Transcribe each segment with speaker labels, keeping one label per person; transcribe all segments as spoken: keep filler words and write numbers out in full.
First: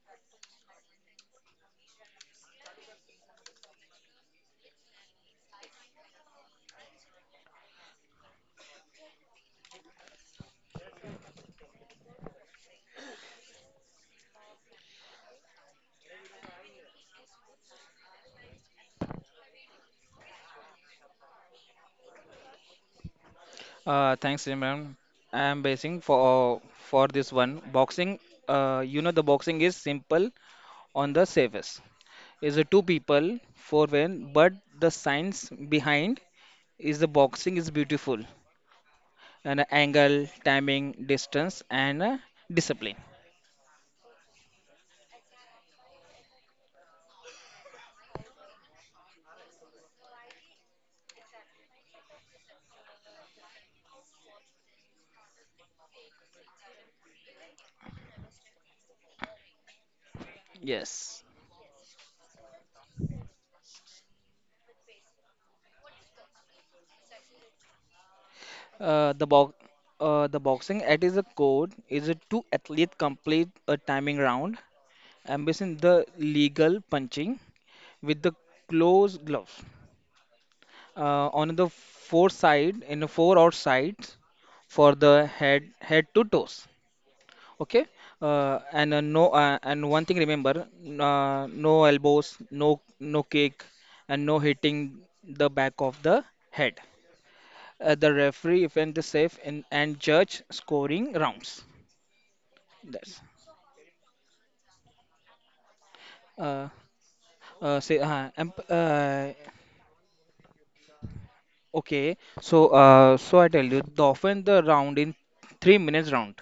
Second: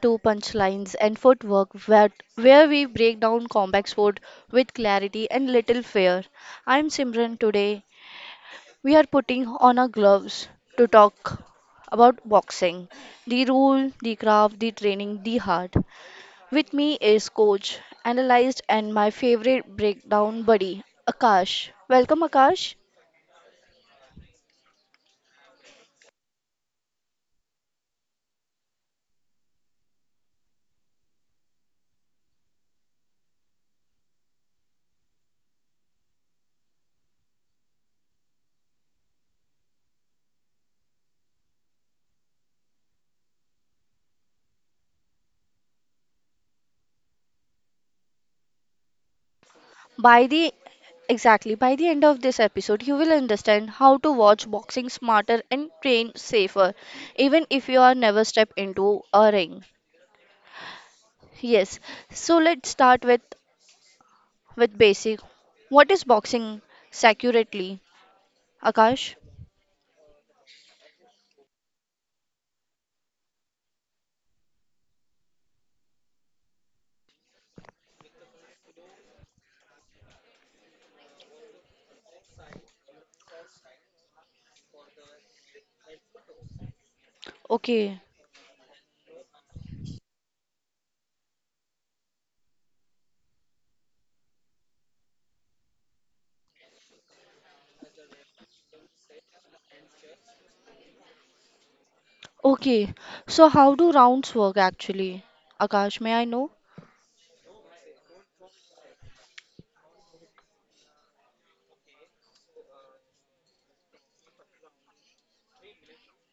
Speaker 1: to Punchlines and Footwork, where, where we break down combat sport with clarity and little fear. I'm Simran. Today we are putting on our gloves to talk about boxing, the rule, the craft, the training, the heart. With me is coach, analyst, and my favorite breakdown buddy, Akash. Welcome, Akash.
Speaker 2: Uh, thanks, Imran. I'm basing for for this one. Boxing, uh, you know, the boxing is simple on the surface. Is a two people four win, but the science behind is the boxing is beautiful and uh, angle, timing, distance, and uh, discipline.
Speaker 1: By the exactly by the end of this episode, you will understand how to watch boxing smarter and train safer, even if you are never step into a ring.
Speaker 2: Yes,
Speaker 1: Yes, so let's start with with basic. What is boxing accurately,
Speaker 2: uh,
Speaker 1: Akash?
Speaker 2: the box. Uh, the boxing at its core is a two athlete complete a timing round, ambition the legal punching with the close gloves uh, on the four side in the four or sides for the head head to toes. Okay.
Speaker 1: Okay,
Speaker 2: uh, and uh, no uh, and one thing remember, uh, no elbows, no no kick, and no hitting the back of the head. Uh, the referee event the safe, and, and judge scoring rounds.
Speaker 1: okay.
Speaker 2: That's
Speaker 1: So how do rounds work actually, Akash? May I know?
Speaker 2: uh, uh, say uh, and, uh, okay so uh, so I tell you the often the round in three minutes round,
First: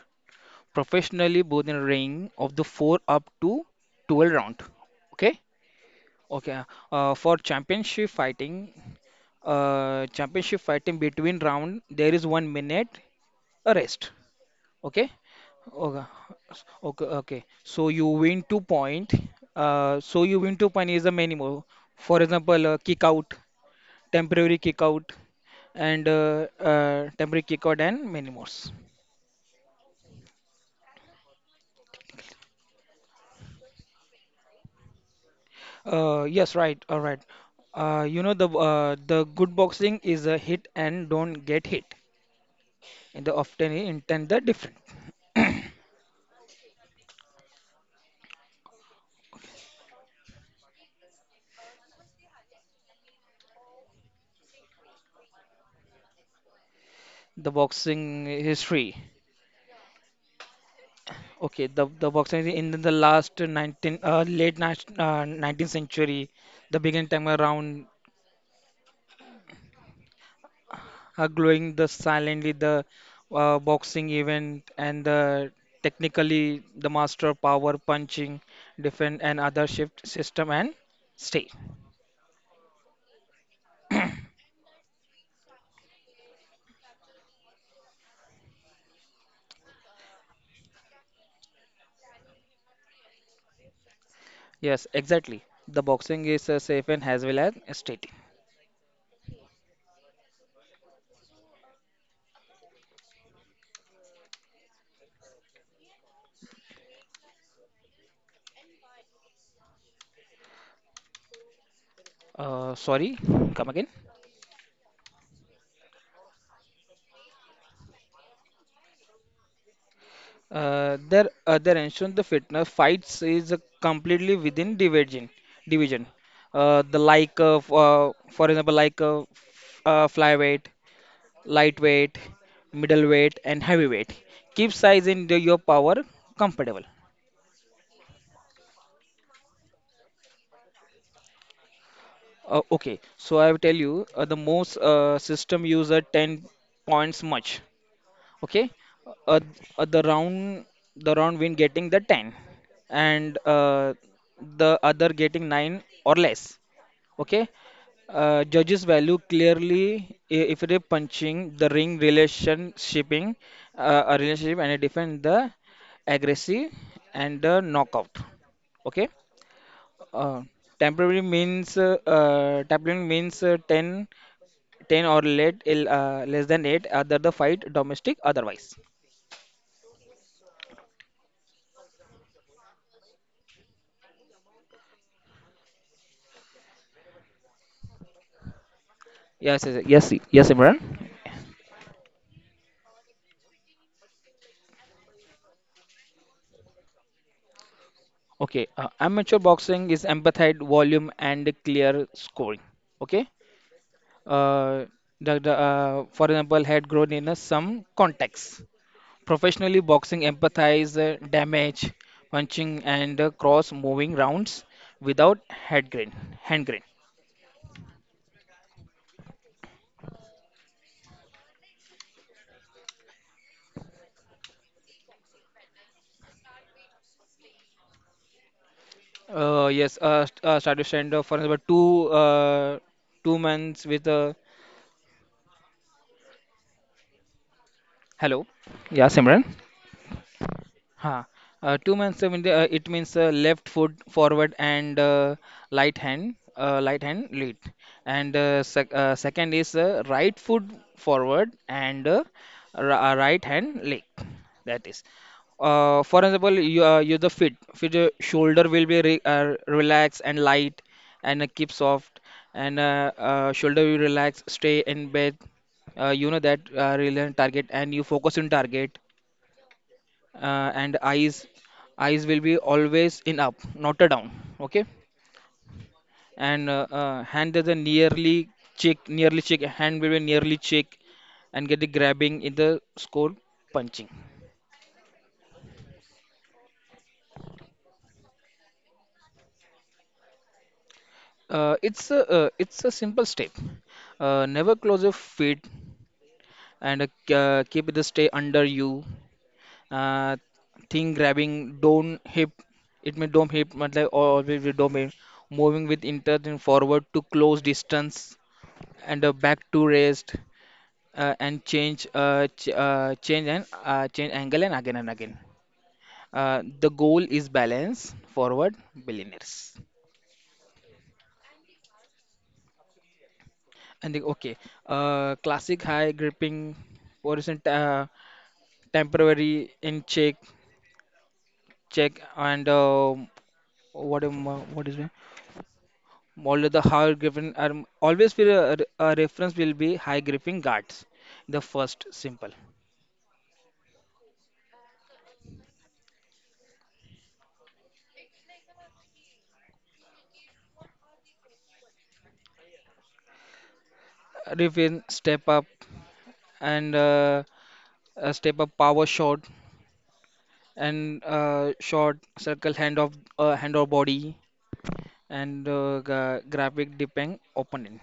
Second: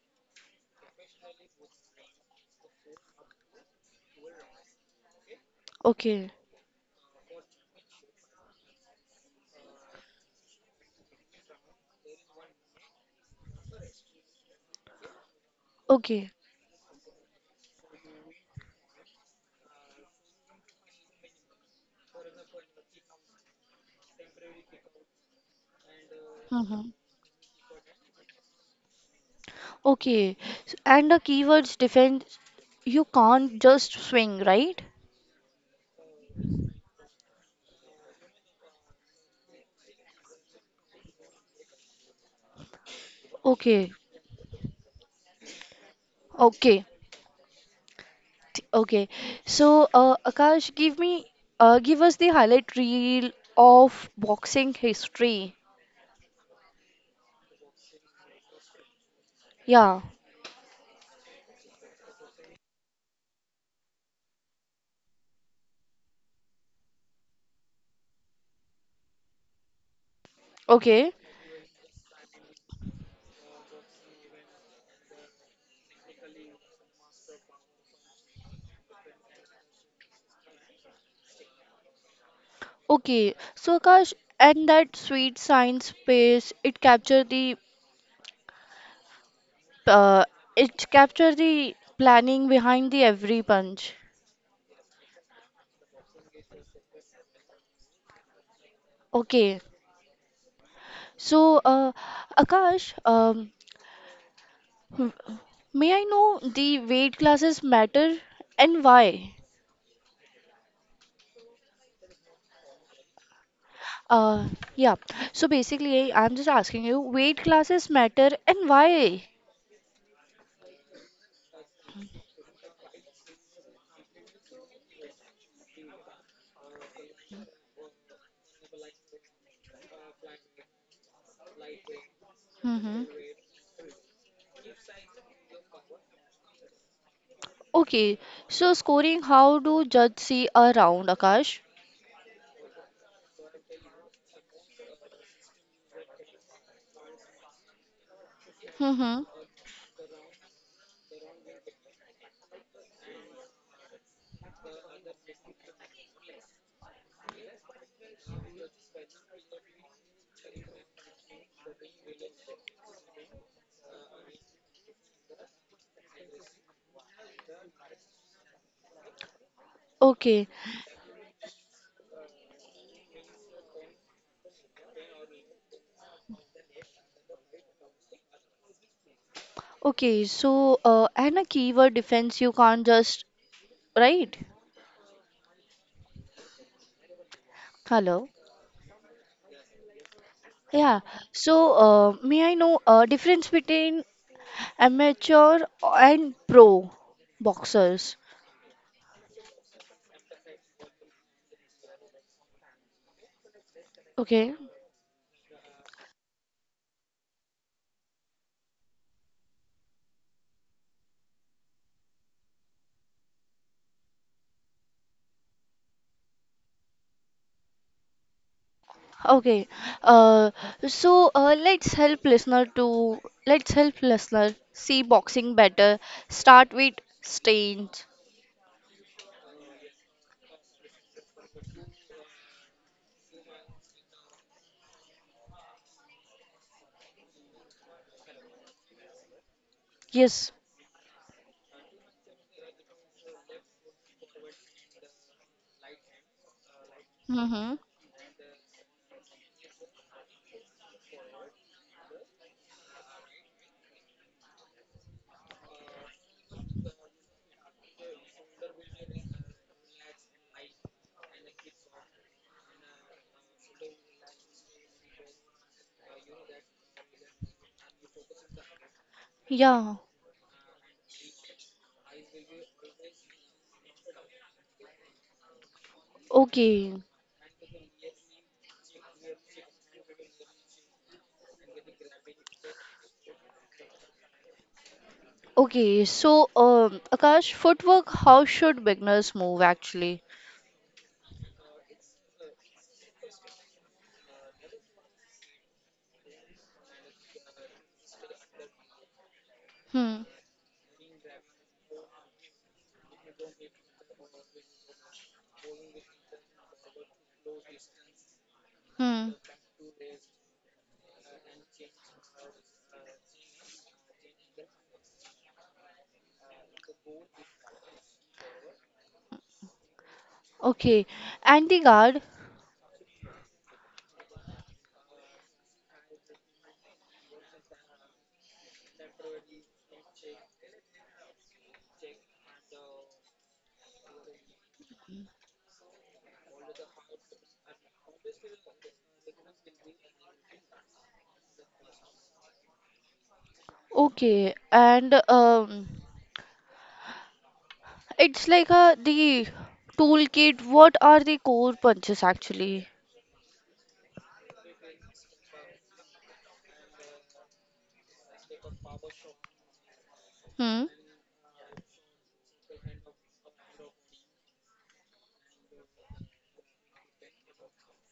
Speaker 2: professionally both in ring of the four up to twelve round. Okay.
Speaker 1: Okay,
Speaker 2: okay uh, uh, for championship fighting uh, championship fighting between round there is one minute a rest. okay okay
Speaker 1: okay.
Speaker 2: okay okay, so you win two point. Uh, so you win two point is a minimum. For example, uh, kick out, temporary kick out, and uh,
Speaker 1: Mm-hmm.
Speaker 2: uh, temporary kick out and many more.
Speaker 1: Okay, S- and the keywords defense. You can't just swing, right?
Speaker 2: Uh, yes, right, all right. Uh, you know the uh, the good boxing is a hit and don't get hit. And the often
Speaker 1: Okay,
Speaker 2: intent the different.
Speaker 1: okay, t- okay. So, uh, Akash, give me, uh, give us the highlight reel of boxing history.
Speaker 2: The boxing history.
Speaker 1: Yeah,
Speaker 2: Okay, the the boxing in the last nineteen, uh, late ni- uh, nineteenth century, the beginning time around,
Speaker 1: okay,
Speaker 2: uh, glowing the silently the uh, boxing event and the technically the master power punching defend and other shift system and stay.
Speaker 1: okay. So, Akash, and that sweet science space, it captured the, uh, it captured the planning behind the every punch.
Speaker 2: Yes, exactly. The boxing is uh, safe and as well as stating.
Speaker 1: Okay. So, uh, Akash, um, w- may I know the weight classes matter and why?
Speaker 2: Uh, sorry, come again.
Speaker 1: Uh, yeah. So basically, I'm just asking you, weight classes matter and why?
Speaker 2: Uh, their other ancient the fitness fights is uh, completely within division. Division. Uh, the like of, uh, for example, like uh, f- uh, flyweight, lightweight,
Speaker 1: Mm-hmm.
Speaker 2: middleweight, and heavyweight. Keep size in the, your power comfortable.
Speaker 1: Okay. So scoring, how do judge see a round, Akash?
Speaker 2: Uh, okay, so I will tell you uh, the most uh, system user ten points much. Okay.
Speaker 1: Mm-hmm.
Speaker 2: uh, uh, the round the round win getting the ten, and uh, the other getting nine or less. Okay. Uh, judges value clearly i- if it is punching the ring relationshiping, uh, a relationship and it defend the aggressive and the knockout. Okay. uh,
Speaker 1: Okay.
Speaker 2: Temporary means uh, uh, temporary means uh, 10, ten or late, uh, less than eight other the fight domestic otherwise.
Speaker 1: Okay. So, uh, and a keyword defense, you can't just, right? Hello.
Speaker 2: Yes, yes, yes, yes, Imran.
Speaker 1: Yeah. So, uh, may I know uh, difference between amateur and pro boxers?
Speaker 2: Okay, uh, amateur boxing is empathic volume and clear scoring. Okay.
Speaker 1: Okay.
Speaker 2: uh, the, the, uh, for example, had grown in uh, some contexts. Professionally, boxing empathize uh, damage, punching, and uh, cross moving rounds without head grain, hand grain.
Speaker 1: Okay, uh, so uh, let's help listener to let's help listener see boxing better. Start with stains.
Speaker 2: Uh, yes, uh, st- uh, started stand, uh, for example, two uh, two months with uh, hello. Yes, Simran.
Speaker 1: Yes.
Speaker 2: Huh. Uh, two man seven, uh, it means uh, left foot forward and uh, light hand, uh, light hand lead.
Speaker 1: Mm-hmm.
Speaker 2: And uh, sec uh, second is uh, right foot forward and uh, ri- uh, right hand leg. That is. Uh, for example, you uh, you the fit, fit uh, shoulder will be re uh, relaxed and light, and uh, keep soft, and uh, uh, shoulder will relax, stay in bed. Uh, you know that uh, relevant target, and you focus on target
Speaker 1: Yeah.
Speaker 2: uh, and eyes eyes will be always in up, not a down. Okay. And uh,
Speaker 1: Okay.
Speaker 2: uh, hand is a nearly check nearly check, hand will be nearly check, and get the grabbing in the score punching.
Speaker 1: Okay. So, um, Akash, footwork. How should beginners move actually?
Speaker 2: Uh, it's a uh, it's a simple step. Uh, never close your feet and uh, k- uh, keep the stay under you.
Speaker 1: Hmm.
Speaker 2: uh, Thing grabbing, don't hip. It may dome hip मतलब always with dome hip, moving with intent and forward to close distance and
Speaker 1: Hmm.
Speaker 2: uh, back to rest, uh, and change uh, ch uh, change and uh, change angle and again and again. Uh, the goal is balance forward billionaires.
Speaker 1: Okay. And the guard.
Speaker 2: And the, okay, uh, classic high gripping horizontal, uh, temporary in check check and uh, what am I- what is it? All of the high gripping are always will uh, re- uh, reference will be high gripping guards. The first simple.
Speaker 1: Okay. And um, it's like a the toolkit. What are the core punches actually?
Speaker 2: Riffin step up and uh, a step up power shot
Speaker 1: Hmm.
Speaker 2: and uh, short circle hand of uh, hand or body and uh, gra- graphic depend opponent.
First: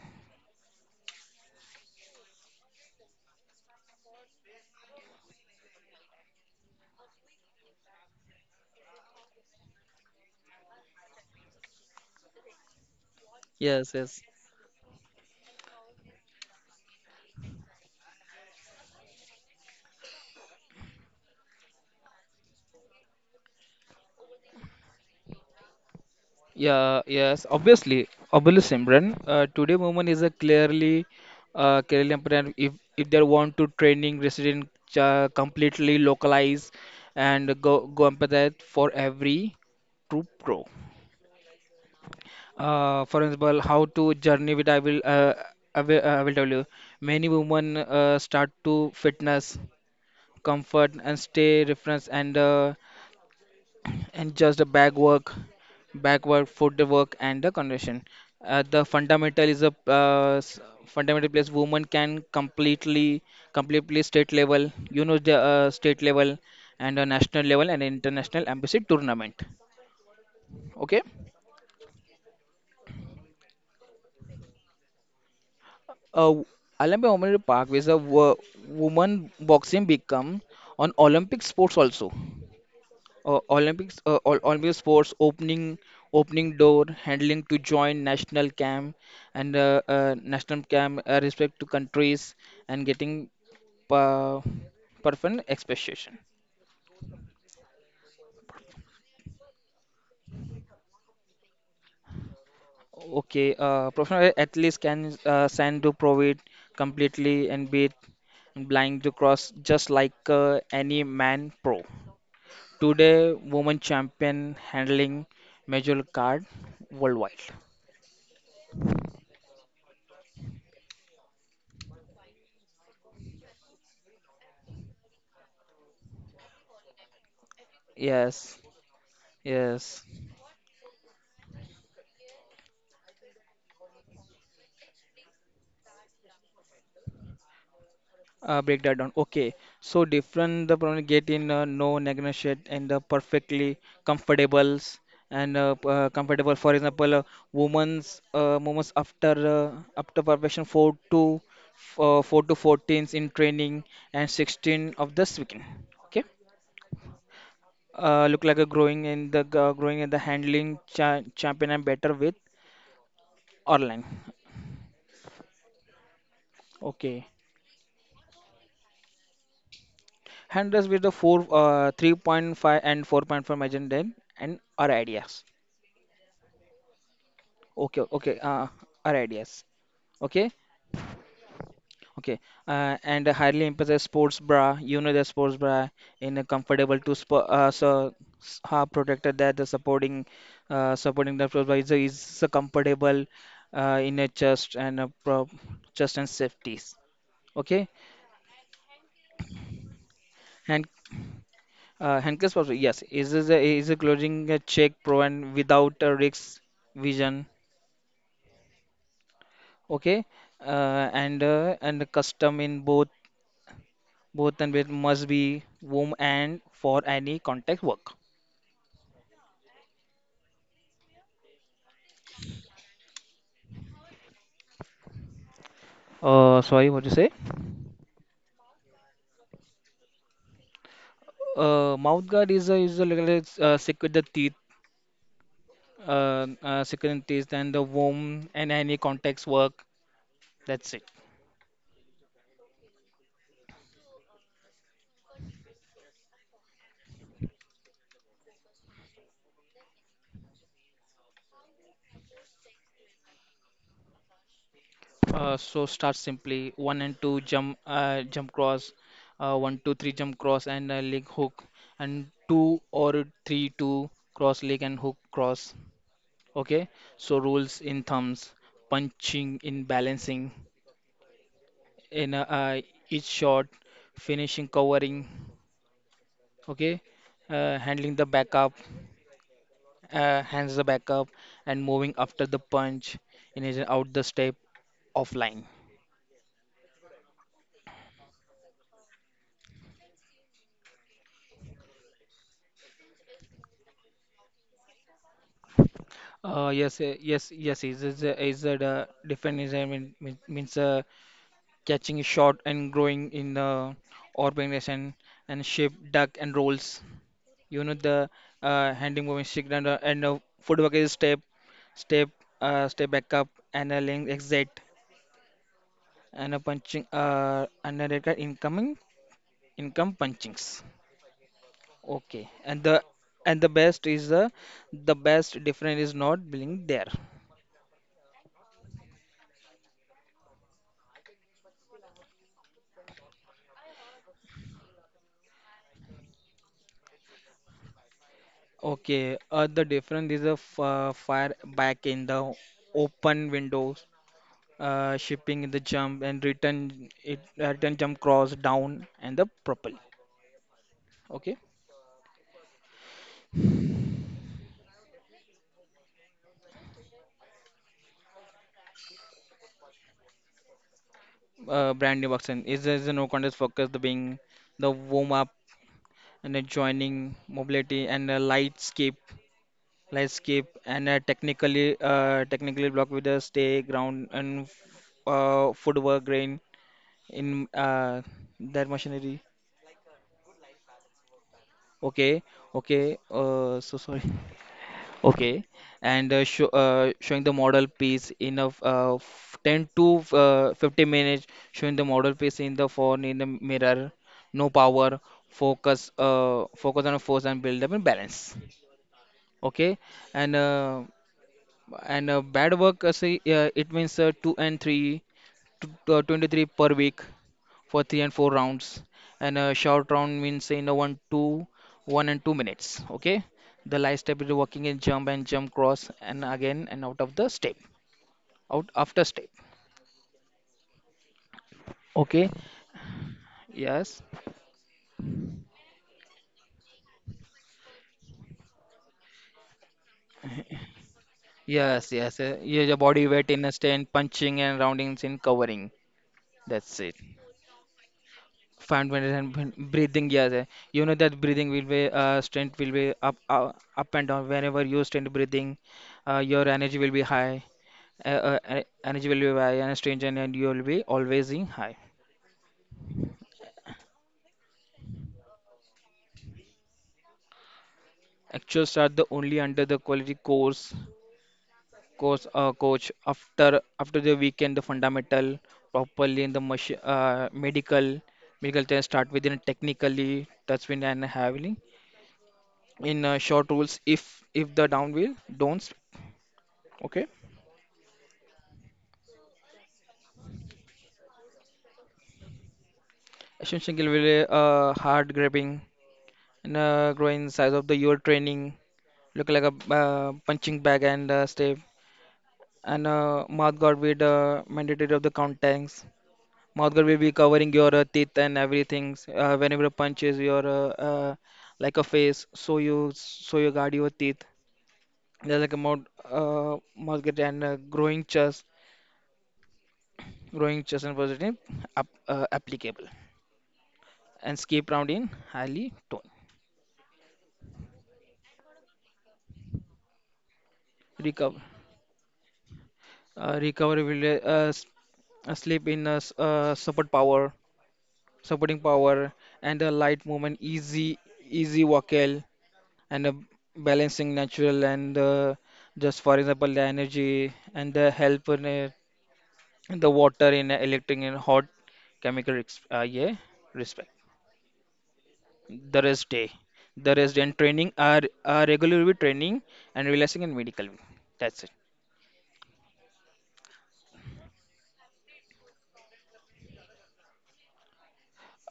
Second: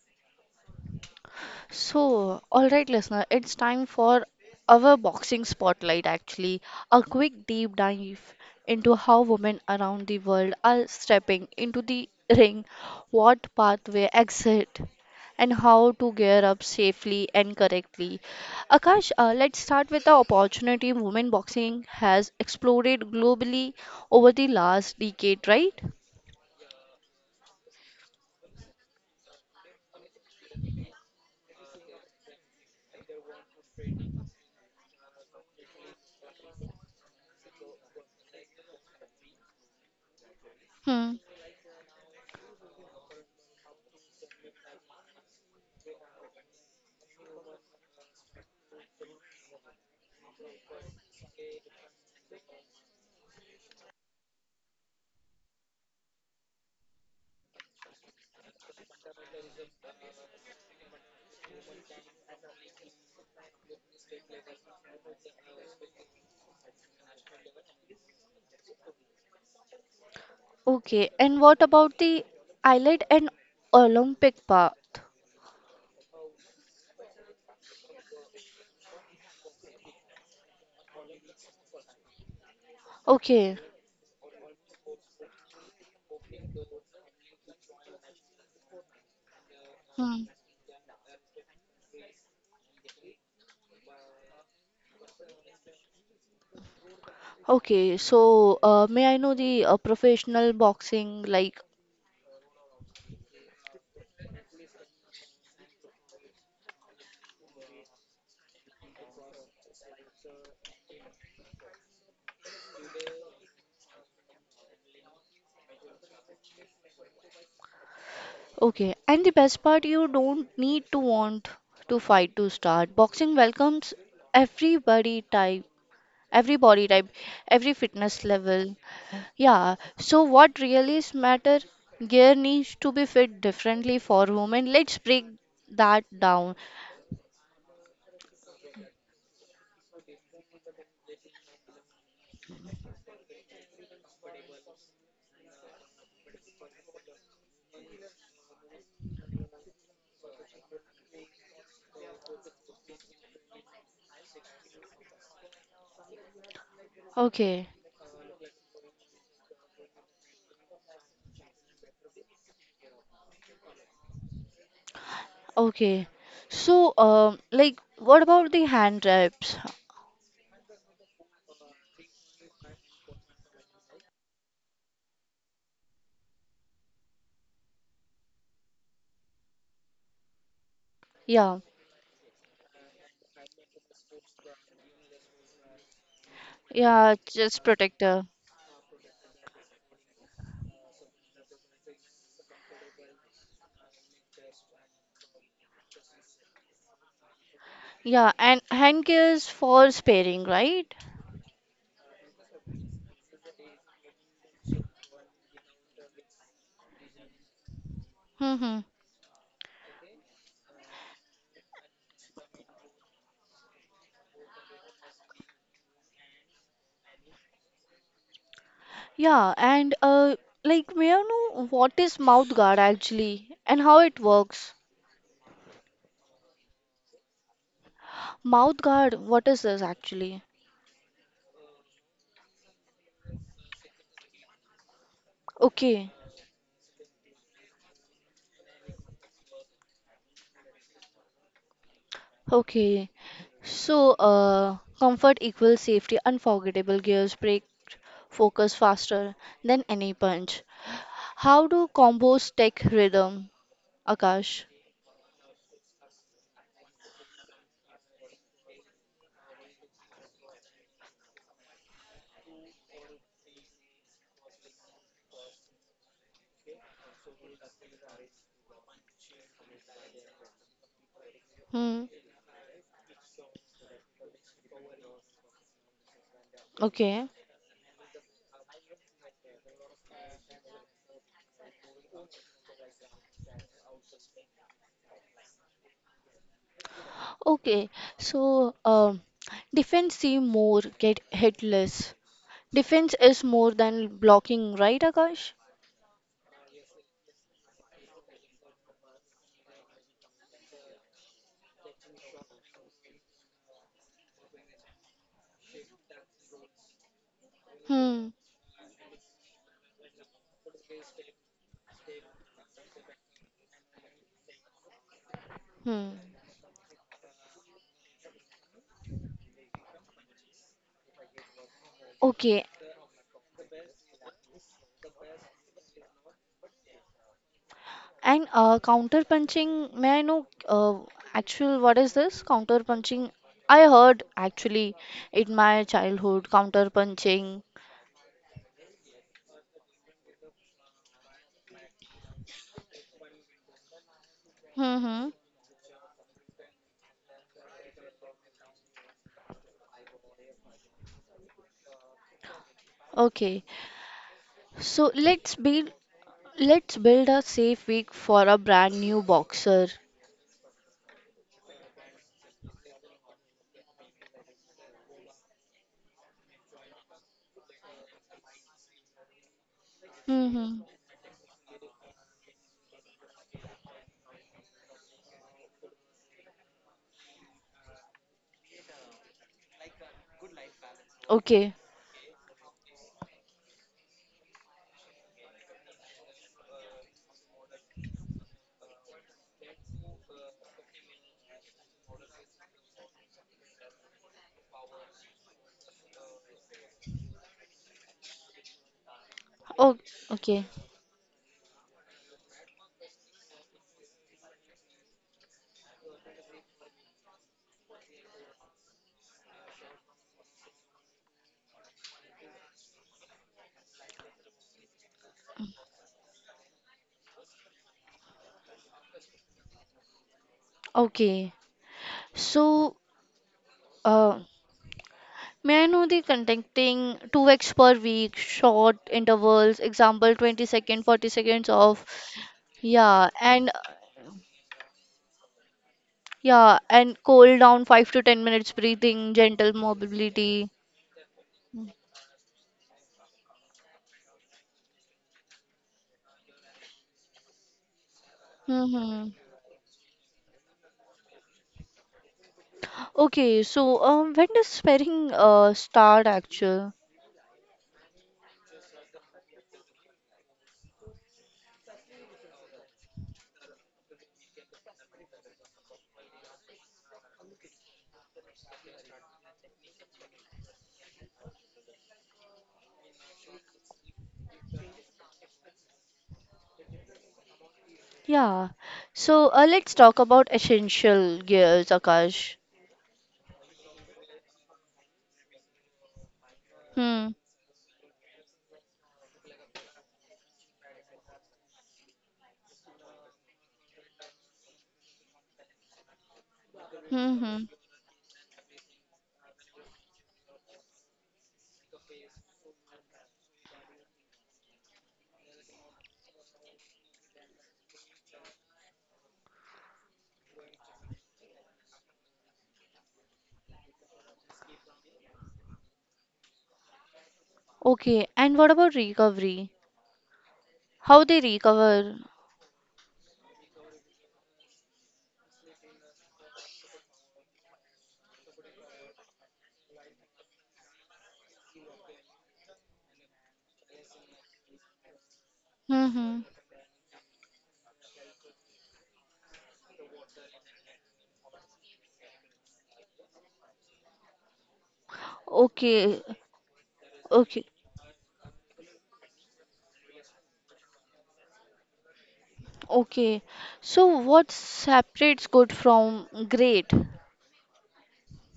Speaker 1: So, all right, listener, it's time for our boxing spotlight actually. A quick deep dive into how women around the world are stepping into the ring, what
Speaker 2: Yes,
Speaker 1: pathway
Speaker 2: yes.
Speaker 1: exit, and how to gear up safely and correctly. Akash, uh, let's start with the opportunity women boxing has exploded globally over the last decade, right?
Speaker 2: Yeah, yes. Obviously, obviously, Simran. Uh, today, women is a clearly, uh, clearly important. If if they want to training resident, uh, completely localize and go go empathize for every troop pro.
Speaker 1: Hmm.
Speaker 2: Uh, for example, how to journey with I will uh, I will, uh, I will tell you. Many women uh, start to fitness, comfort, and stay reference and uh, and just the back work, back work, foot work, and the condition. Uh, the fundamental is a uh, s- Fundamental place women can completely completely state level. You know the uh, state level and the national level and international embassy tournament. Okay.
Speaker 1: Okay, and what about the island and Olympic path?
Speaker 2: Uh, Olympic Honorary Park is a wo- woman boxing become on Olympic sports also. Uh,
Speaker 1: Okay.
Speaker 2: Olympics, uh, Ol- Olympic sports opening opening door handling to join national camp and uh, uh,
Speaker 1: Hmm.
Speaker 2: national camp uh, respect to countries and getting uh, perfect expectation.
Speaker 1: Okay. So, uh, may I know the uh, professional boxing like?
Speaker 2: Okay, uh, professional athletes can uh, stand to provide completely and beat blind to cross just like uh, any man pro. Today, woman champion handling major card worldwide.
Speaker 1: Okay. And the best part, you don't need to want to fight to start. Boxing welcomes everybody type, every body type, every fitness
Speaker 2: Yes,
Speaker 1: level. Yeah.
Speaker 2: yes.
Speaker 1: So, what really is matter? Gear needs to be fit differently for women. Let's break that down.
Speaker 2: Uh, break that down. Okay, so different the problem get in uh, no negotiate and the perfectly comfortables and uh, p- uh, comfortable. For example, uh, women's uh, women's after uh, after perfection four to f- uh, four to fourteens in training and sixteen of this weekend. Okay.
Speaker 1: Okay.
Speaker 2: Uh, look like a growing in the g- uh, growing in the handling cha champion and better with Erlang.
Speaker 1: Okay. So,
Speaker 2: Okay.
Speaker 1: um, like, what about the hand reps?
Speaker 2: Handles with the four uh, three point five and four point five margin then, and our ideas. Okay, okay, uh, our ideas. Okay,
Speaker 1: Yeah.
Speaker 2: okay. Uh, and highly emphasize sports bra. You know the sports bra in a comfortable to
Speaker 1: Yeah,
Speaker 2: sp
Speaker 1: just
Speaker 2: uh, so
Speaker 1: protector.
Speaker 2: s- uh, protected that the supporting uh, supporting the sports bra is, is a comfortable uh, in a chest and a pro chest and safeties. Okay,
Speaker 1: Yeah, and hand care is for sparing,
Speaker 2: and
Speaker 1: right?
Speaker 2: Uh, Henkes was, yes, is is a is a closing a check proven without a risk vision.
Speaker 1: Mm-hmm.
Speaker 2: Okay, uh, and uh, and the custom in both, both and with must be womb and for any contact work.
Speaker 1: Yeah, and uh, like may I know what is mouth guard actually and how it works?
Speaker 2: Uh, sorry, what you say?
Speaker 1: Mouth guard, what is this actually?
Speaker 2: Uh, mouth guard is a is a little uh, secure the teeth,
Speaker 1: Okay,
Speaker 2: uh, uh, secure the teeth and the womb and any contacts work. That's it.
Speaker 1: okay. So, uh, comfort equals safety, unforgettable gears break focus faster than any punch. How do combos take rhythm, Akash?
Speaker 2: Uh, so start simply one and two jump, uh, jump cross, uh, one two three jump cross and uh, leg hook, and two or three two cross leg and hook cross. Okay. So rules in thumbs, punching in balancing
Speaker 1: Hmm.
Speaker 2: in uh, uh, each shot, finishing covering.
Speaker 1: Okay.
Speaker 2: Okay. Uh, handling the backup, uh, hands the backup, and moving after the punch in and out the step offline.
Speaker 1: Okay, so um, defense see more, get hit. Defense is more than blocking, right, Akash?
Speaker 2: Uh, yes, uh, yes, yes. Is is a- is a uh, Definition mean, mean- means uh, catching a shot and growing in the organization and shape, duck and rolls. You know the
Speaker 1: Hmm.
Speaker 2: uh, handing movement stick and uh, and uh, footwork is step, step, uh, step back up and a length exit
Speaker 1: Hmm.
Speaker 2: and a punching uh and a red card incoming income punchings. Okay,
Speaker 1: Okay,
Speaker 2: and the, and the best is the the best difference is not being there.
Speaker 1: and uh, counter punching. May I know uh, actual what is this counter punching? I heard actually in my childhood counter punching.
Speaker 2: Okay, uh, the difference is a f uh, fire back in the open windows, uh,
Speaker 1: Hmm.
Speaker 2: shipping in the jump and return it, uh, return jump cross down and the propel. Okay,
Speaker 1: Okay, so let's build let's build a safe week for a brand new boxer.
Speaker 2: uh, brand new version is is a no contest focus the being the warm up and the joining mobility and the lightscape
Speaker 1: Hmm.
Speaker 2: lightscape
Speaker 1: Hmm.
Speaker 2: and uh, technically uh, technically block with the stay ground and uh, footwork grain in uh, that machinery.
Speaker 1: Okay.
Speaker 2: Okay, okay. Uh, so sorry. Okay, and uh, show, uh, showing the model piece in a f- uh, f- ten to uh, fifty minutes, showing the model piece in the phone, in the mirror, no power, focus, uh, focus on force and build up and balance.
Speaker 1: Oh,
Speaker 2: Okay,
Speaker 1: okay.
Speaker 2: and uh, and uh, bad work, uh, say, uh, it means uh, two and three, to, uh, twenty-three per week for three and four rounds. And a short round means in a one, two, one and two minutes. Okay. The light step is working in jump and jump cross and again and out of the step, out after step.
Speaker 1: Okay.
Speaker 2: Okay.
Speaker 1: So,
Speaker 2: Yes.
Speaker 1: uh, may I know the contacting two weeks per week, short intervals, example twenty second, forty seconds of,
Speaker 2: Yes. Yes. Uh, yeah, your body
Speaker 1: yeah,
Speaker 2: weight in a
Speaker 1: and
Speaker 2: stand, punching and roundings in covering.
Speaker 1: yeah,
Speaker 2: That's it.
Speaker 1: and cool down five to ten minutes
Speaker 2: Find when
Speaker 1: breathing,
Speaker 2: and when
Speaker 1: gentle
Speaker 2: breathing, yes, eh.
Speaker 1: mobility.
Speaker 2: You know that breathing will be, uh, strength will be up, uh, up and down whenever you stand breathing. Uh, your energy will be high. Uh, uh, e- energy will
Speaker 1: Mm-hmm.
Speaker 2: be high and strength and and you will be always in high.
Speaker 1: Okay, so um, when does sparring uh, start actually?
Speaker 2: Actuals are the only under the quality course course uh, coach after after the weekend, the fundamental properly in the machine, uh, medical medical test start within technically touch wind and heavily in uh, short rules. If if the down wheel don't. Okay.
Speaker 1: Yeah. So uh, let's talk about essential gears, Akash.
Speaker 2: Asian Shingle will be, uh, hard grabbing and uh,
Speaker 1: Hmm.
Speaker 2: growing size of the your training. Look like a, uh, punching bag and uh, stay, and uh, mouth guard with uh, mandatory of the contacts. Mouth guard will be covering
Speaker 1: Mm-hmm.
Speaker 2: your, uh, teeth and everything uh, whenever punches your, uh, uh, like a face, so you so you guard your teeth. There's like a mouth uh, mouth guard and uh, growing chest, growing chest and positive up, uh, applicable, and skip round in highly tone.
Speaker 1: Okay, and what about recovery?
Speaker 2: Recover.
Speaker 1: How they recover?
Speaker 2: Uh, recovery will, uh, s- uh, sleep in a, s- uh, support power supporting power and a light movement, easy, easy vocal, and a balancing natural, and uh, just for example
Speaker 1: Mm-hmm.
Speaker 2: the energy and the help in, uh, the water in, uh, electric and hot chemical ex- uh, yeah, respect. The rest day.
Speaker 1: Okay,
Speaker 2: The rest day and
Speaker 1: okay,
Speaker 2: training are, are regularly training, and relaxing and medical. That's it.
Speaker 1: okay. So what separates good from great?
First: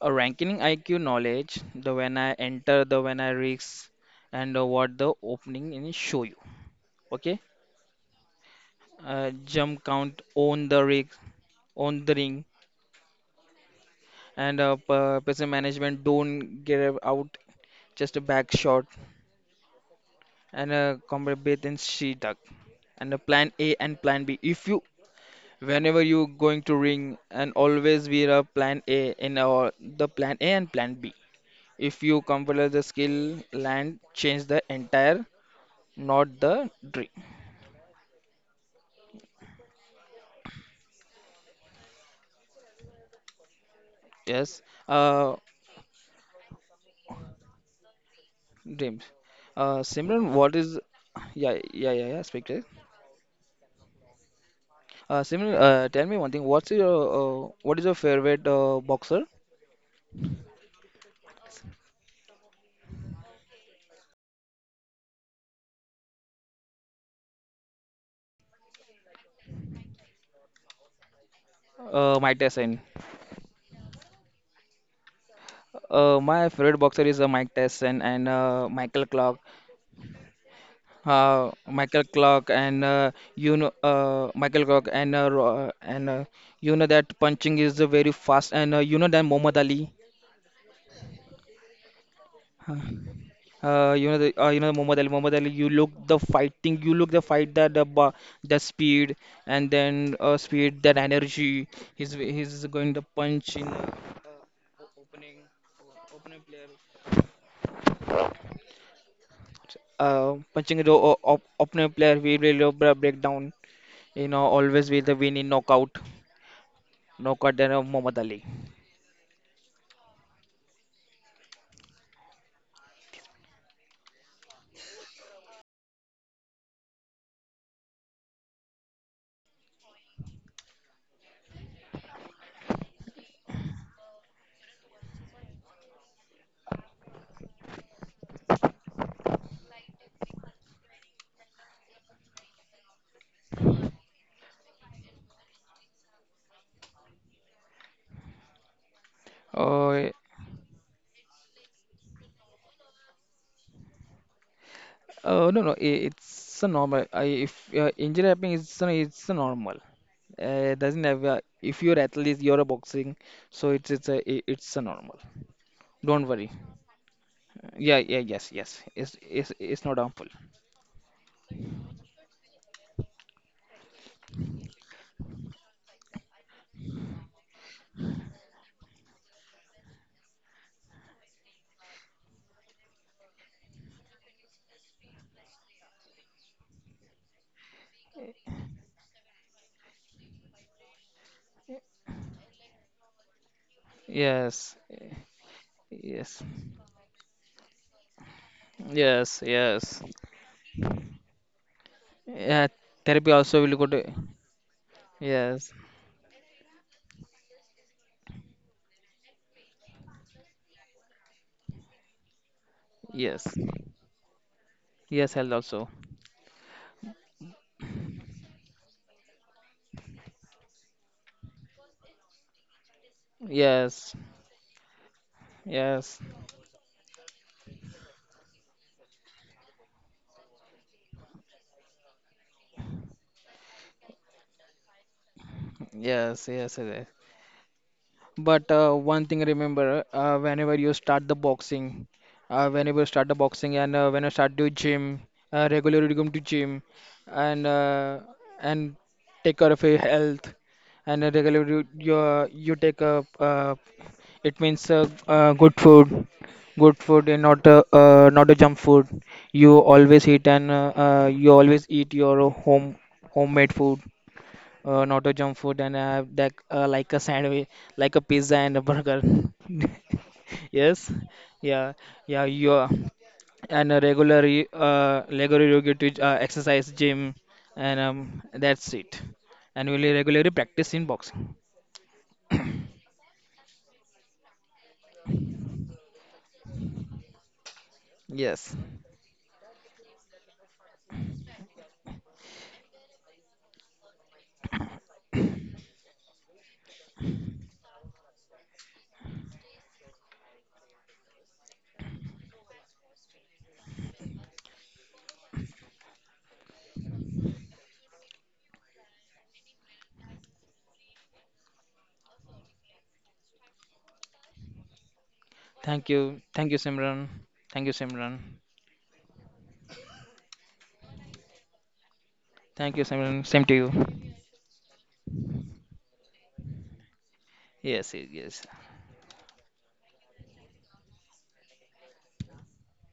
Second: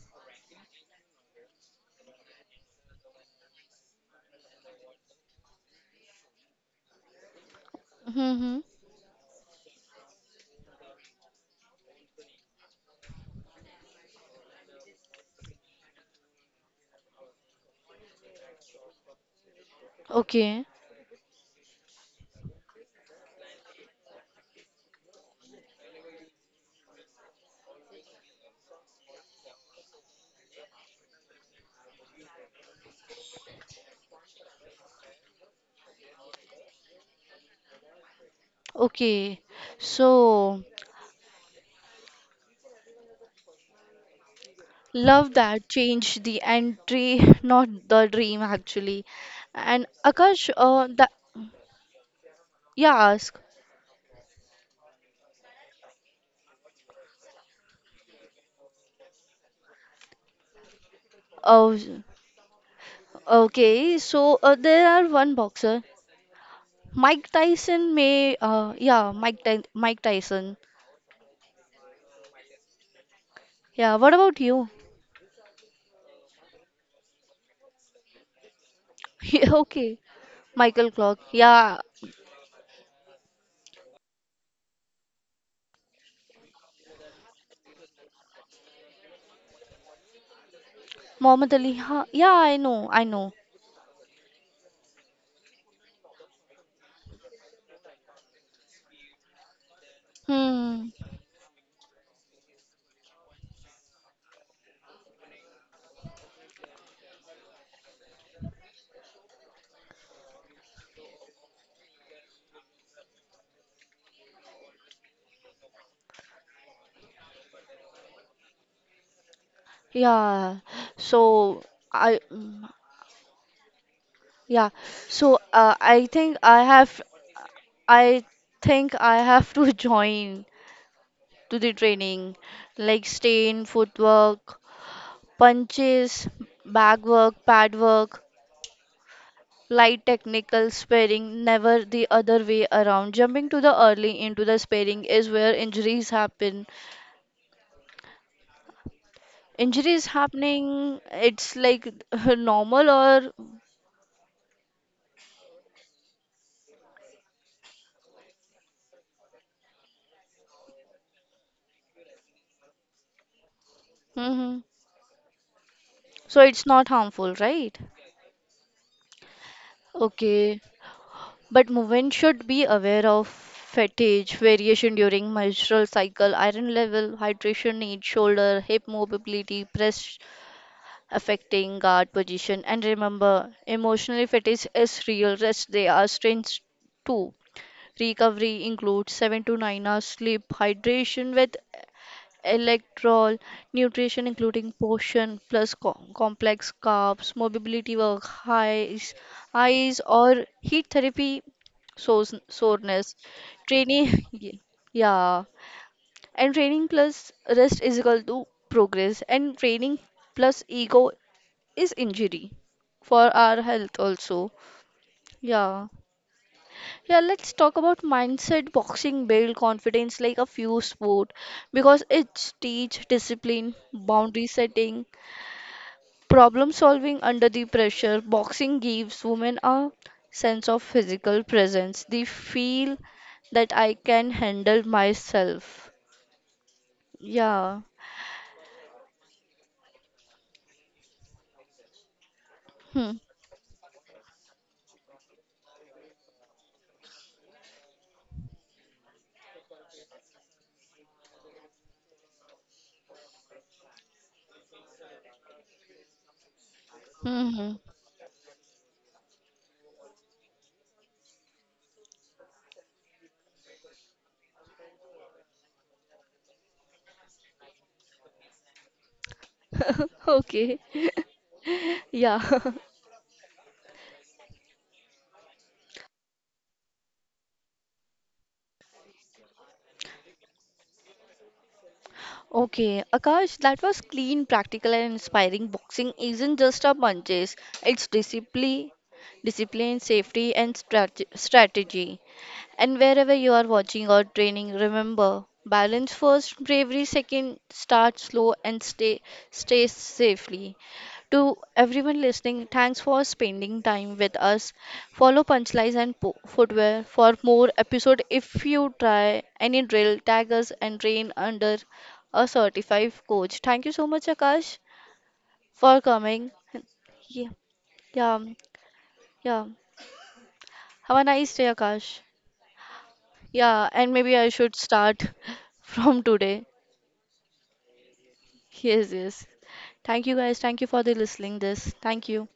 Speaker 2: A ranking I Q knowledge, the when I enter, the when I risk, and uh, what the opening in show you. Okay,
Speaker 1: Mm-hmm.
Speaker 2: uh, jump count, own the rig, own the ring, and uh, p- person management don't get out, just a back shot,
Speaker 1: Okay,
Speaker 2: and uh, combat bait and she duck, and a plan A and plan B. If you Whenever you going to ring and always be a plan A in our, the plan A and plan B. If you compare the skill, land change the entire, not the dream.
Speaker 1: okay. So
Speaker 2: Yes,
Speaker 1: love
Speaker 2: uh,
Speaker 1: that change the entry, not the dream actually.
Speaker 2: dreams. Uh,
Speaker 1: And
Speaker 2: Simran,
Speaker 1: Akash,
Speaker 2: what is?
Speaker 1: uh, that
Speaker 2: Yeah, yeah, yeah, yeah. Speak to it.
Speaker 1: yeah, ask.
Speaker 2: Uh, Simran, uh, tell me one thing. What's your, uh, what is your favorite, uh, boxer?
Speaker 1: Oh, okay. So uh, there are one boxer, Mike Tyson may. Uh, yeah, Mike Ty Mike Tyson.
Speaker 2: Uh, Mike Tyson.
Speaker 1: Yeah. What about you?
Speaker 2: Uh, my favorite boxer is, uh, Mike Tyson and uh, Michael Clark.
Speaker 1: Okay. Michael Clark.
Speaker 2: Uh,
Speaker 1: Yeah.
Speaker 2: Michael Clark and, uh, you know uh, Michael Clark and uh, Ro- and uh, you know that punching is, uh, very fast, and uh, you know that Muhammad Ali.
Speaker 1: Muhammad Ali. Huh? Yeah, I know. I know.
Speaker 2: Uh, you know the, uh, you know Muhammad Ali, Muhammad Ali. You look the fighting, you look the fight that the ba- the speed and then, uh,
Speaker 1: Hmm.
Speaker 2: speed that energy. He's he's going to punch in, uh, opening, opening player. Uh, punching the o- op- opening player will really break breakdown. You know always with the win in knockout, knockout than, uh, Muhammad Ali.
Speaker 1: Yeah. So I. mm, yeah. So uh, I think I have. I think I have to join to the training, like stain, footwork, punches, back work, pad work, light technical sparring, never the other way around. Jumping to the early into the sparring is where injuries happen. Injury is
Speaker 2: Uh,
Speaker 1: happening, it's like normal or.
Speaker 2: Uh, no, no, i- it's a normal. I, if uh, injury happening, it's a, it's a normal. Uh, doesn't have a, if you're athlete, you're a boxing, so it's it's a i-
Speaker 1: Hmm.
Speaker 2: it's a normal. Don't
Speaker 1: So
Speaker 2: worry.
Speaker 1: it's not harmful, right?
Speaker 2: Yeah, yeah, yes, yes. It's it's it's not harmful.
Speaker 1: Okay, but women should be aware of fatigue, variation during menstrual cycle, iron level, hydration need, shoulder, hip mobility, breast affecting guard position, and remember, emotional fatigue is real. Rest they are strains too. Recovery includes seven to nine hours sleep, hydration with electrol, nutrition including
Speaker 2: Yes,
Speaker 1: portion plus co-
Speaker 2: yes,
Speaker 1: complex carbs, mobility work, highs,
Speaker 2: yes,
Speaker 1: eyes
Speaker 2: yes.
Speaker 1: or heat therapy sores,
Speaker 2: Yeah,
Speaker 1: soreness.
Speaker 2: therapy also will go to.
Speaker 1: Training, ye- yeah,
Speaker 2: Yes,
Speaker 1: and training plus rest is equal to progress, and training plus ego is injury for
Speaker 2: yes,
Speaker 1: our health also.
Speaker 2: yes. Health
Speaker 1: Yeah.
Speaker 2: also.
Speaker 1: Yeah, let's talk about mindset. Boxing build confidence like a few sport because it teach discipline,
Speaker 2: Yes,
Speaker 1: boundary setting,
Speaker 2: yes,
Speaker 1: problem solving under the pressure. Boxing gives women a sense of physical presence. They feel that I can handle myself.
Speaker 2: yes, yes, yes.
Speaker 1: Yeah.
Speaker 2: But uh, one thing remember, uh, whenever you start the boxing, uh, whenever
Speaker 1: Hmm.
Speaker 2: you start the boxing, and uh, when you start to gym, uh, regularly come to gym, and uh, and take care of your health, and uh, regularly you, uh, you take a, uh, it means, uh, uh, good food, good food, and
Speaker 1: Hmm.
Speaker 2: not, uh, uh, not a junk food. You always eat and, uh, uh, you always eat your home, homemade food, uh, not a junk food, and I have that, uh, like a sandwich, like a pizza and a burger.
Speaker 1: Okay.
Speaker 2: Yes, yeah,
Speaker 1: Yeah.
Speaker 2: yeah, you are. And a regular, y- uh, regular you get to, uh, exercise gym, and um, that's it. And we regularly practice in boxing.
Speaker 1: Okay, Akash, that was clean, practical, and inspiring. Boxing isn't just a punches, it's
Speaker 2: Yes.
Speaker 1: discipline, discipline, safety, and strate- strategy. And wherever you are watching or training, remember balance first, bravery second, start slow, and stay, stay safely. To everyone listening, thanks for spending time with us. Follow Punchlines and po- Footwear for more episode. If you try any drill, tag us and train under a certified coach. Thank you so much, Akash, for
Speaker 2: Thank you,
Speaker 1: coming.
Speaker 2: thank you, Simran.
Speaker 1: Yeah,
Speaker 2: Thank you,
Speaker 1: yeah,
Speaker 2: Simran.
Speaker 1: yeah. Have a nice day, Akash.
Speaker 2: Thank you, Simran. Same to you.
Speaker 1: Yeah, and maybe I should start from today.
Speaker 2: Yes, yes, yes.
Speaker 1: Yes, yes. Thank you guys. Thank you for the listening this. Thank you.